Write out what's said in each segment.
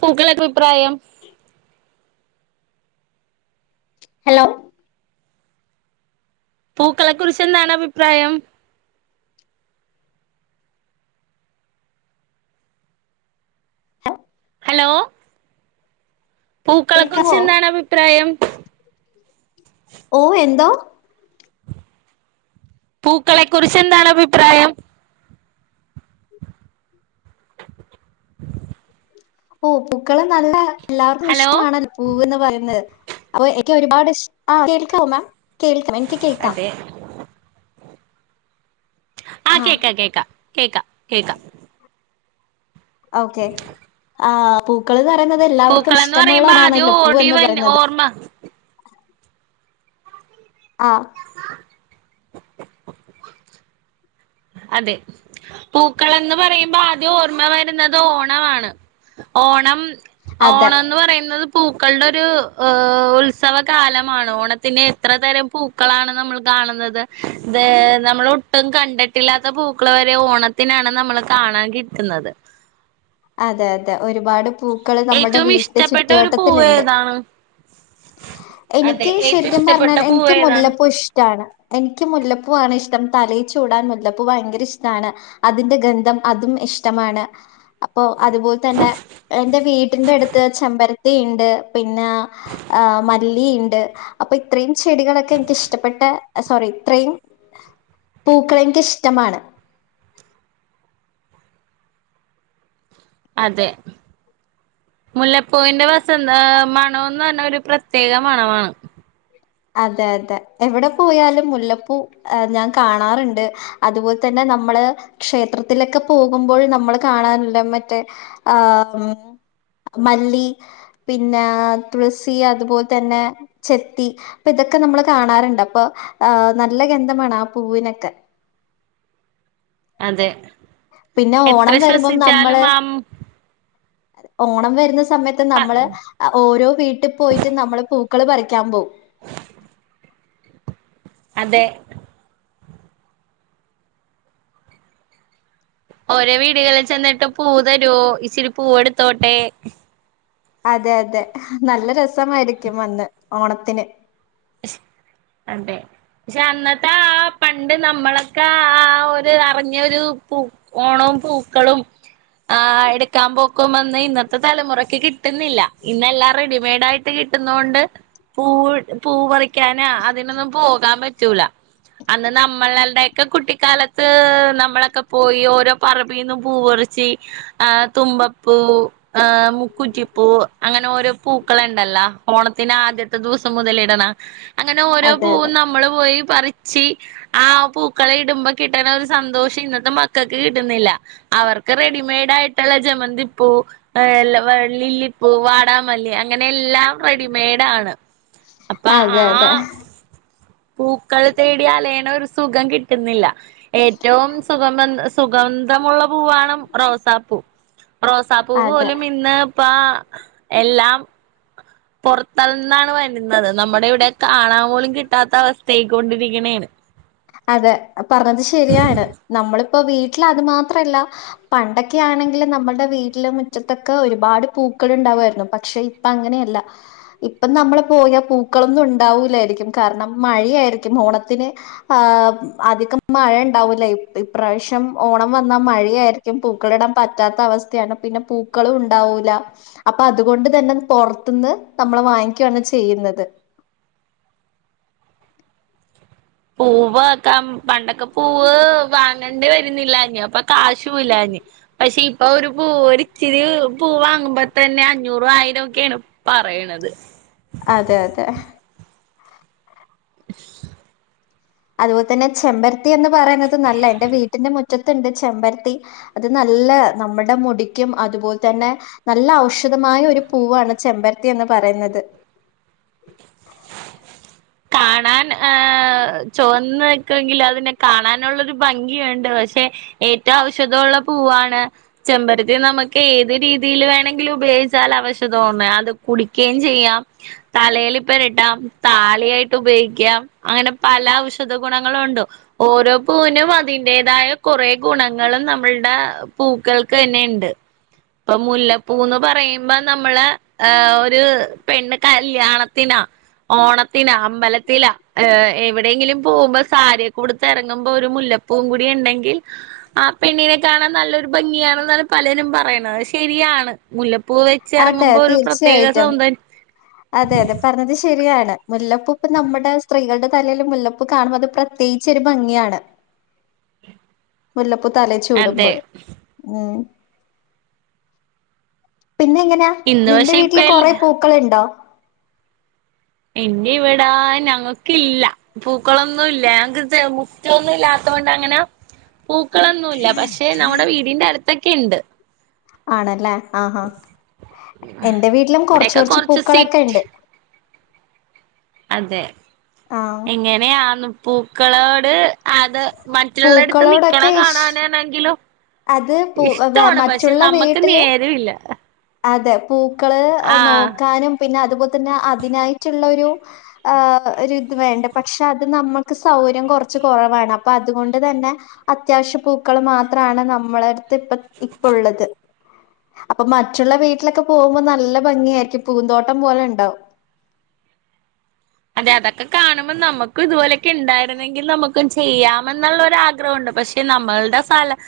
പൂക്കളൊക്കഭിപ്രായം hello പൂക്കളെ കുറിച്ച് എന്താണ് അഭിപ്രായം ഹലോ പൂക്കളെക്കുറിച്ച് കേൾക്കാവോ എന്താണ് അഭിപ്രായം ഓ എന്തോ പൂക്കളെ കുറിച്ച് എന്താണ് അഭിപ്രായം [unintelligible] ഓ പൂക്കളം നല്ല എല്ലാവർക്കും ഹലോ ഇഷ്ടമാണല്ലോ പൂവ് പറയുന്നത് അപ്പൊ എനിക്ക് ഒരുപാട് ഇഷ്ട ആ കേൾക്കാവ മാം കേൾക്കാം എനിക്ക് കേൾക്കാം അതെ ആഹ് ആ കേക്കാം കേക്ക കേക്ക കേക്കാം ഓക്കേ ആ പൂക്കൾ പറയുന്നത് എല്ലാവർക്കും പൂക്കളെന്ന് പറയുമ്പോ ആദ്യം ഇഷ്ടമുള്ളതാണല്ലോ ഓടി പൂവ് വ പറയുന്നത് ഓർമ്മ ആ അതെ പൂക്കളന്ന് പറയുമ്പോ ആദ്യം ഓർമ്മ വരുന്നത് ഓണമാണ് ഓണം അതെ ഓണം എന്ന് പറയുന്നത് പൂക്കളുടെ ഒരു ഉം ഉത്സവകാലമാണ് ഓണത്തിന്റെ എത്ര തരം പൂ പൂക്കളാണ് നമ്മൾ കാണുന്നത് ഇ നമ്മൾ ഒട്ടും കണ്ടി കില്ലാത്ത പൂക്കൾ വരെ ഓണത്തിനാണ് നമ്മള് കാണാൻ കിട്ടുന്നത് അതെ അതെ ഒരുപാട് പൂക്കള് നമ്മുടെ ഏറ്റവും വീട്ട് ഇഷ്ടപ്പെട്ട ഒരു പൂവ് ചുറ്റുവട്ടത്തിലുണ്ട് ഏതാണ് അതെ എനിക്ക് ഏറ്റവും ശരിക്കും ഇഷ്ടപ്പെട്ട പറഞ്ഞാൽ പൂവ് എനിക്ക് ഏതാണ് മുല്ലപൂ ഇഷ്ട ഇടാണ് എനിക്ക് മുല്ലപ്പൂവാണ് ഇഷ്ടം തലയിൽ ചൂടാൻ മുല്ലപ്പൂ ഭയങ്കര ഇഷ്ടമാണ് അതിന്റെ ഗന്ധം അതും ഇഷ്ടമാണ് അപ്പൊ അതുപോലെ തന്നെ എന്റെ വീട്ടിന്റെ അടുത്ത് ചെമ്പരത്തി ഉണ്ട് പിന്നെ ആ മല്ലി ഇണ്ട് അപ്പൊ ഇത്രയും ചെടികളൊക്കെ എനിക്ക് ഇഷ്ടപ്പെട്ട സോറി ഇത്രയും പൂക്കളെ എനിക്കി ഇഷ്ടമാണ് അതെ മുല്ലപ്പൂവിന്റെ വസന്ത മണം ന്ന് പറഞ്ഞാ ഒരു പ്രത്യേക മണമാണ് അതെ അതെ എവിടെ പോയാലും മുല്ലപ്പൂ ഞാൻ കാണാറുണ്ട് അതുപോലെ തന്നെ നമ്മള് ക്ഷേത്രത്തിലൊക്കെ പോകുമ്പോൾ നമ്മള് കാണാനുള്ള മറ്റേ ആഹ് മല്ലി പിന്നെ തുളസി അതുപോലെ തന്നെ ചെത്തി അപ്പൊ ഇതൊക്കെ നമ്മൾ കാണാറുണ്ട് അപ്പൊ നല്ല ഗന്ധമാണ് ആ പൂവിനൊക്കെ അതെ പിന്നെ എത്ര ഓണം വരുമ്പോം ശ്വസിച്ചാലും നമ്മള് ആ ഓണം വരുന്ന സമയത്ത് നമ്മള് ഓരോ വീട്ടിൽ പോയിട്ട് നമ്മള് പൂക്കള് പറിക്കാൻ പോവും അതെ ഓരോ വീടുകളിൽ ചെന്നിട്ട് പൂ തരുവോ ഇച്ചിരി പൂവ എടുത്തോട്ടെ അതെ അതെ നല്ല രസമായിരിക്കും അന്ന് ഓണത്തിന് സ് അതെ പക്ഷെ അന്നത്തെ ആ പണ്ട് നമ്മളൊക്കെ ആ ഒരു അറിഞ്ഞൊരു പൂ ഓണവും പൂക്കളും ആഹ് എടുക്കാൻ പോക്കും അന്ന് ഇന്നത്തെ തലമുറക്ക് കിട്ടുന്നില്ല ഇന്നെല്ലാം റെഡിമെയ്ഡ് ആയിട്ട് കി കിട്ടുന്നണ്ട് പൂ പൂ പറിക്കാന് അതിനൊന്നും പോകാൻ പറ്റൂല. അന്ന് നമ്മളല്ലയൊക്കെ കുട്ടിക്കാലത്ത് നമ്മളൊക്കെ പോയി ഓരോ പറ ബ്ബിന്ന് പൂവൊറിച്ചി ആഹ് തുമ്പപ്പൂ ആഹ് മുക്കുറ്റിപ്പൂ അങ്ങനെ ഓരോ പൂക്കളുണ്ടല്ലോ ഓണത്തിന് ആദ്യത്തെ ദിവസം മുതല ദാണ അങ്ങനെ ഓരോ അതെ പൂവും അതെ നമ്മള് പോയി പറച്ച് ആഹ് പൂക്കള് ഇടുമ്പോ കിട്ടൻ ഒരു സന്തോഷം ഇന്നത്തെ മക്കൾക്ക് കിട്ടുന്നില്ല. അവർക്ക് റെഡിമെയ്ഡ ആയിട്ടുള്ള ജമന്തിപ്പു എ വ ലില്ലിപ്പൂ വാടാമല്ലി അങ്ങനെ എല്ലാം റെഡിമെയഡ് ആണ്. അപ്പൊ അതെ അതെ ആ പൂക്കൾ തേടി അലയണ ഒരു സുഖം കിട്ടുന്നില്ല. ഏറ്റവും സുഗ സുഗന്ധമുള്ള പൂവാണ് റോസാപ്പൂ. റോസാപ്പൂവ് അതെ പോലും ഇന്ന് ഇപ്പ എല്ലാം പുറത്തന്നാണ് വ രുന്നത് നമ്മുടെ ഇവിടെ കാണാൻ പോലും കിട്ടാത്ത അവസ്ഥയായിക്ക കൊണ്ടിരിക്കണാണ് അതെ ആഹ് പറഞ്ഞത് ശരിയാണ് നമ്മളിപ്പോ വീട്ടിൽ അത് മാത്രല്ല പണ്ടൊക്കെ ആണെങ്കിൽ നമ്മളുടെ വീട്ടില മുറ്റത്തൊക്കെ ഒരുപാട് പൂക്കൾ ഉണ്ടാവുമായിരുന്നു പക്ഷെ ഇപ്പ അങ്ങനെയല്ല ഇപ്പം നമ്മള് പോയാൽ പൂക്കളൊന്നും ഉണ്ടാവൂില്ലായിരിക്കും കാരണം മഴയായിരിക്കും ഓണത്തിന് ആഹ് അധികം മഴ ഉണ്ടാവൂല ഇപ്രാവശ്യം ഓണം വന്നാ മഴയായിരി രിക്കും പൂക്കള ഇടാൻ പറ്റാത്ത അവസ്ഥയാണ് പിന്നെ പൂക്കളും ഉണ്ടാവൂല. അപ്പൊ അതുകൊണ്ട് തന്നെ പുറത്തുന്ന് നമ്മളെ വാങ്ങിക്കുവയാണ് ചെയ്യുന്നത്. പൂവ്ക്ക പണ്ടൊക്കെ പൂവ് വാങ്ങേണ്ടി വരുന്നില്ല അപ്പൊ കാശുവല്ലഞ്. പക്ഷെ ഇപ്പൊ ഒരു പൂവ ഇച്ചിരി പൂ വാങ്ങുമ്പോ തന്നെ അഞ്ഞൂറ ആയിരം ഒക്കെയ ആണ് പറയണത് അതെ അതെ [unintelligible] അതുപോലെ തന്നെ ചെമ്പരത്തി എന്ന് പറയുന്നത് നല്ല എന്റെ വീട്ടിന്റെ മുറ്റത്തുണ്ട് ചെമ്പരത്തി അത് നല്ല നമ്മുടെ മുടിക്കും അതുപോലെ തന്നെ നല്ല ഔഷധമായ ഒരു പൂവാണ് ചെമ്പരത്തി എന്ന് പറയുന്നത്. കാണാൻ ഹ ചോന്ന നിക്കുവെങ്കിൽ അതിനെ കാണാനുള്ളൊരു ഭംഗിയുണ്ട് പക്ഷെ ഏറ്റവും ഔഷധമുള്ള പൂവാണ് ചെമ്പരത്തി നമുക്ക് ഏത് രീതിയിൽ വേണങ്കിലും ഉപയോഗിച്ചാൽ അവശധോണ്ട് അത് കുടിക്കുകയും ചെയ്യാം തലേൽിപ്പര്ട്ടാം തലയായിട്ട് ത്തു ഉപയോഗിക്കാം അങ്ങനെ പല ഔഷധ ഗുണങ്ങള ഉണ്ട് ഓരോ പൂവിനും അതിന്റേതായ കുറേ ഗുണങ്ങളും നമ്മളുടെ പൂക്കൾക്ക് തന്നെ ഉണ്ട്. ഇപ്പൊ മുല്ലപ്പൂന്ന് പറയുമ്പോ നമ്മള് ആഹ് ഒരു പെണ് കല്യാണത്തിനാ ഓണത്തിനാ സ്ലത്തില എവിടെയെങ്കിലും പോകുമ്പോ സാരിയൊക്കെ കൊടുത്ത് ഇറങ്ങുമ്പോ ഒരു മുല്ലപ്പവും കൂടി ഉണ്ടെങ്കിൽ ആഹ് പെണ്ണിനെ കാണാൻ നല്ലൊരു ഭംഗിയണെന്നാണ് പലരും പറയണ അത് ശരിയാണ് മുല്ലപ്പൂ് വെച്ച് അതെ ഇറങ്ങുമ്പോ ഒരു പ്രത്യേക തീർച്ചയായിട്ടും സൗന്ദര്യം അതെ അതെ പറഞ്ഞത് ശരിയാണ് മുല്ലപ്പൂപ്പ് നമ്മുടെ സ്ത്രീകളുടെ തലയിൽ മുല്ലപ്പ് കാണുമ്പ അത് പ്രത്യേകിച്ചൊ ഒരു ഭംഗിയാണ്. മുല്ലപ്പൂ തലേ അതെ ചൂടുമ്പോൾ. ഉം പിന്നെ എങ്ങനെയാ ഇന്ന് നിന്റെ പക്ഷെ വീട്ടില് ഇപ്പഴല്ല കൊറെ പോ ക്കളണ്ടോ? എൻ ഇവിട ഞങ്ങക്കില്ല. പൂക്കളൊന്നും ഇല്ല ഞങ്ങ തെ എ ഹ് മുറ്റമൊന്നും ഇല്ലാത്ത കൊണ്ട് അങ്ങനെ. പൂക്കളൊന്നുയില്ല പക്ഷെ നമ്മുടെ വീടിന്റെ അടുത്തൊക്കെ ഉണ്ട് ആണല്ലേ ആഹ് ഹാ എന്റെ വീട്ടിലും കൊറച്ച് ഇവിടെയൊക്കെ കുറച്ച് പൂക്കളൊക്കെ സിറ്റ് ഇണ്ട് അതെ ആഹ് എങ്ങനെയാന്ന് പ്പൂക്കളോട്, അത് മറ്റിലുള്ളടുത്ത് നിക്കണ, പൂക്കളോടൊക്കെ ഇഷ് കാണാനാണെങ്കിലും, അത് പു വ ഇഷ്ടമാണ് പക്ഷെ മറ്റുള്ള നമ്മക്ക് വീട്ടില്, നേരമില്ല അതെ പൂക്കള് ആഹ് നോക്കാനും പിന്നെ, അതുപോലെ തന്നെ, അതിനായിട്ടുള്ളൊരു, ആഹ് ഒരു ഇത് വേണ്ട, പക്ഷെ അത് നമ്മൾക്ക് സൗകര്യം കുറച്ച്- കുറവാണ് അപ്പോ അതുകൊണ്ട് തന്നെ. അത്യാവശ്യ പൂക്കൾ മാത്രമാണ്- നമ്മള അടുത്ത് ഇപ്പ, ഇപ്പ ഉള്ളത്. മറ്റുള്ള വീട്ടിലൊക്കെ പോകുമ്പോ- നല്ല ഭംഗിയായിരിക്കും, പൂന്തോട്ടം പോലെ ഉണ്ടാവും. അതെ അതൊക്കെ കാണുമ്പോൾ നമുക്കും ഇതുപോലെയൊക്കെ ഇണ്ടായിരുന്നെങ്കിൽ നമുക്കും, ചെയ്യാമെന്നുള്ള ഒരു ആഗ്രഹംണ്ട് പക്ഷെ, നമ്മളുടെ സ്ഥലം.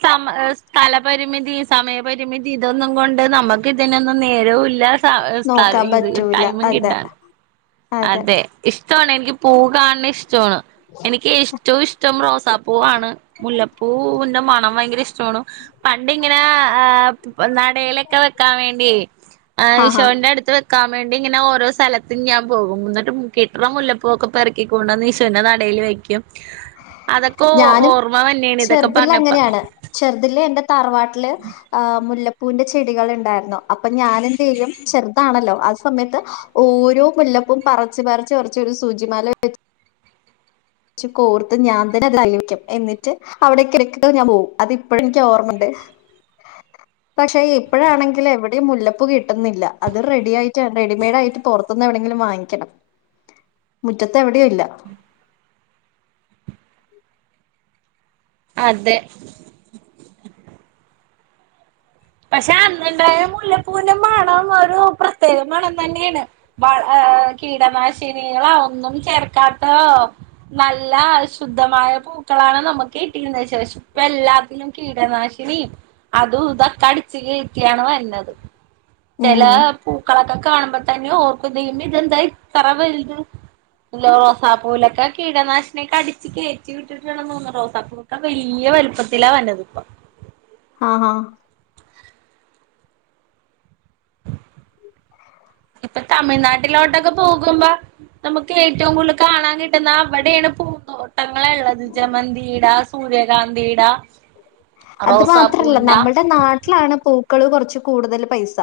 സമ സ്ഥലപരിമിതി, സമയപരിമിതി ഇതൊന്നും കൊണ്ട് നമുക്ക് ഇതിനൊന്നും നേരവും ഇല്ല. സ് നോക്കാൻ ഇത് പറ്റൂല. ടൈമി അതെ കിട്ടാൻ, അതെ ഇഷ്ടമാണ്, എനിക്ക് പൂ- കാണണ ഇഷ്ടമാണ്. എനിക്ക് ഏറ്റവും ഇഷ്ട- ഇഷ്ടം റോസാപ്പൂവണ്, മുല്ലപ്പൂവിന്റെ മണം ഭയങ്കര ഇഷ്ടമാണ്. പണ്ടിങ്ങനെ ആഹ് നടയിലൊക്കെ വെക്കാൻ വേണ്ടി- ആഹാ ശോന്റെ അടുത്ത് വെക്കാൻ വേണ്ടി ഇങ്ങനെ ഓരോ സ്ഥലത്തും ഞാ- പോകും എന്നിട്ട് കിട്ടണ മുല്ലപ്പു- ഒക്കെ പെറുക്കിക്കൊണ്ടുവന്ന്- ഈശോന്റെ നടയിൽ വെക്കും. അതൊക്കെ ഞാനും ഓർമ്മ തന്നെയാണ് ഇതൊക്കെ ചെറുതില് പറഞ്ഞപ്പോ- അങ്ങനെയാണ്. ചെറുതില് എന്റെ തറവാട്ടില് മുല്ല- പൂവിന്റെ ചെടികൾ ഉണ്ടായിരുന്നു, അപ്പോ ഞാൻ എന്തെലും, ചെറുതാണല്ലോ ആ സമയത്ത്- ഓരോ മുല്ലപ്പും പറച്ച് പറിച്ച് കൊറച്ച് ഒരു ശൂചിമാല വെ- ഒരുമിച് കോർത്ത് ഞാൻ തന്നെ- അത് തലയിൽ വെക്കും എന്നിട്ട്- അവിടേക്ക് വെച്ചിട്ട് ഞാൻ പോവും, അത് ഇപ്പോഴും ഇനിക്ക് ഓർമ്മണ്ട്. [inaudible] പക്ഷെ ഇപ്പോഴാണെങ്കിൽ എവിടെയും മുല്ലപ്പൂ കിട്ടുന്നില്ല, അത് റെഡി ആയിട്ടാണ്, റെഡിമെയ്ഡ് ആയിട്ട്- പൊറത്ത്ന്ന് എവിടെന്നെങ്കിലും വാങ്ങിക്കണം. [inaudible] മുറ്റത്ത് എവിടെയും ഇല്ല. അതെ. പക്ഷെ അന്നുണ്ടായ മുല്ലപ്പൂന്റെ- മണം ഒരു പ്രത്യേക മണം തന്നെയാണ്. വ കീടനാശിനികളാ, ഒന്നും ചേർക്കാത്ത. നല്ല ശുദ്ധമായ പൂക്കളാണ് നമുക്ക് കിട്ടിയിരുന്ന ശേഷം. ഇപ്പ എല്ലാത്തിനും കീടനാശിനി, അതും, ഇതൊക്കെ അടി- ക്യണ് വരുന്നത്, ഉം ചെല- പൂക്കളൊക്കെ കാണുമ്പോ തന്നെ ഓർ- ദൈവമോ ഇതെന്താ ഇത്ര വലുത്. ല്ല റൊസാപ്പൂലൊക്കെ, കീടനാശിനിയൊക്കെ അടിച്ച് കയറ്റി. അടിച്ചിട്ടാണ് തോന്നുണെ, റോസാ പൂവൊക്കെ വലിയ വലുപ്പത്തിലാ വരുന്നത് ഇപ്പ. ആ ഹാ. ഇപ്പോ തമിഴ്നാട്ടിലോട്ടൊക്കെ പോകുമ്പോ- നമുക്ക് ഏറ്റവും കൂടുതൽ കാണാൻ കിട്ടുന്ന അവിടെയാണ് പുന്തോ- തോട്ടങ്ങള് ഉള്ളത് ജമന്തിട, സൂര്യകാന്തിട. അത് മാത്രല്ല റോസാപ്പൂവിന്റ നമ്മുടെ നാട്ടിലാണ്, പൂക്കള് കുറച്ച് കൂടുതൽ പൈസ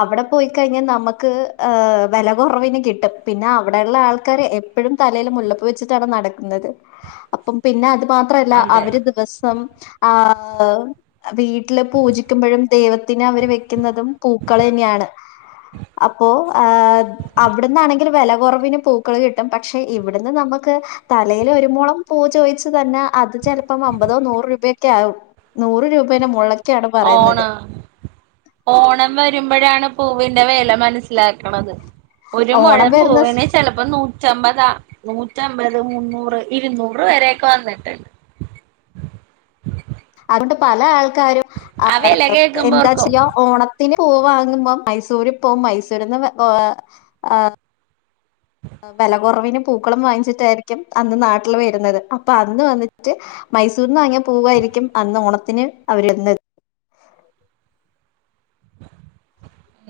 അവിടെ പോയിക്കഴിഞ്ഞാൽ- നമുക്ക് ഹ വിലകുറവിന് കിട്ടും. പിന്നെ അവിടെ ഉള്ള ആൾക്കർ- എപ്പോഴും തലയിൽ മുല്ലപ്പു വെച്ചിട്ടാണ് നടക്കുന്നത്. [inaudible] അപ്പം പിന്നെ അത് മാത്രല്ല, അതെ അവര് ദിവസം ആഹ... വീട്ടില് പൂജിക്കുമ്പോഴും, ദൈവത്തിന് അവര് വെക്കുന്നതും, പൂക്കൾ തന്നെയാണ്. അപ്പോ അവിടന്നാണെങ്കിൽ വിലകുറവിന് പൂ- ക്കള് കിട്ടും പക്ഷെ ഇവിടുന്ന് നമുക്ക്. തലൽ ഒരുമോളം പൂ ചോദിച്ചു, തന്നെ അത് ചിലപ്പം അമ്പതോ നൂറ് രൂപ. ക്കാകും നൂറ് രൂപേന മുകളിലാവും. ഓണോ? ഓണം വരുമ്പോഴാണ് പൂവിന്റെ വെല മനസ്സിലാക്ക്ണത് ഒരു ഓണം മൊഴം വരുന്ന സ് പൂവിന് ചെലപ്പോ നൂറ്റമ്പതാ, നൂറ്റമ്പത്, മുന്നൂറ്, ഇരുന്നൂറ്, വരെയൊക്കെ വന്ന്ട്ട്ണ്ട് അതുകൊണ്ട് പല ആൾക്കാരും ആ വില എന്താ കേക്കുമ്പോർക്കും ചെയ്യാ ഓണത്തിന് പൂവ് വാങ്ങുമ്പോ മൈസൂരി പോവും മൈസൂരിന്ന് [unintelligible] വെല കൊറവിന് പൂക്കളും വാങ്ങിച്ചിട്ടായിരിക്കും അന്ന് നാട്ടില് വരുന്നത് അപ്പൊ അന്ന് വന്നിട്ട് മൈസൂർന്ന് വാങ്ങിയ പൂവായിരിക്കും അന്ന് ഓണത്തിന് അവരിടുന്നത്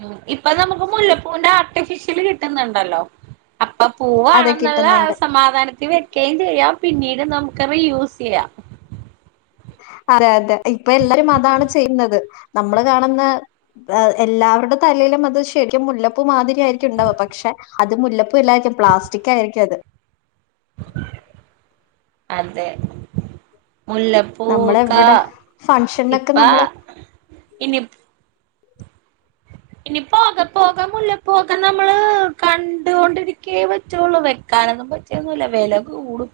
ഉം ഇപ്പൊ നമുക്ക് മുല്ലപ്പൂന്റെ ആർട്ടിഫിഷ്യല് കിട്ടുന്ന്ണ്ടല്ലോ? അപ്പൊ അതൊക്കെ പൂവാണെന്ന്ള്ള കിട്ടുന്നുണ്ട് സമാധാനത്തിന് വെക്കേം ചെയ്യാം പിന്നീട് നമ ക്ക് റി യൂസെയ്യാം അതെ അതെ ഇപ്പല്ലരും അതാണ് ചെയ്യുന്നത് നമ്മള് കാണുന്ന എല്ലാവരുടെ തലേലും അത് ശരിക്കും മുല്ലപ്പൂമാതിരി ആയിരിക്കുണ്ടാവ പക്ഷെ അത് മുല്ലപ്പൂവെല്ലായിരിക്കും പ്ലാസ്റ്റിക്കായിരിക്കു അത് അതെ മുല്ലപ്പു വക്കാ നമ്മളെവിടെ ഫംഗ്ഷനൊക്കെ ഇപ്പാ നമ്മള് ഇനി ഇനി പോകെ പോക മുല്ലപ്പൂവക്ക നമ്മള് കണ്ടുകൊണ്ടിരിക്കേ പറ്റൊള്ളൂ വെക്കാനൊന്നും പറ്റൂ ന്നുല്ല വെല കൂടും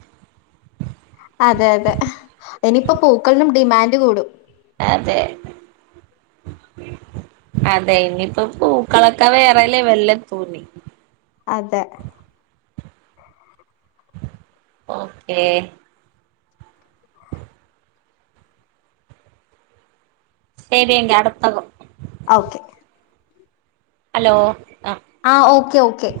അതെ അതെ ഇനിയിപ്പോ പൂക്കളിനും ഡിമാൻഡ് കൂടും അതെ അതെ ഇന്നിപ്പൊ പൂക്കളൊക്കെ വേറെ ലെവലിലെത്തുനി അതെ ഓക്കേ ശരിയെങ്കി അടുത്ത കോ ഓക്കെ ഹലോ ആഹ് ആ ഓക്കെയൊക്കെ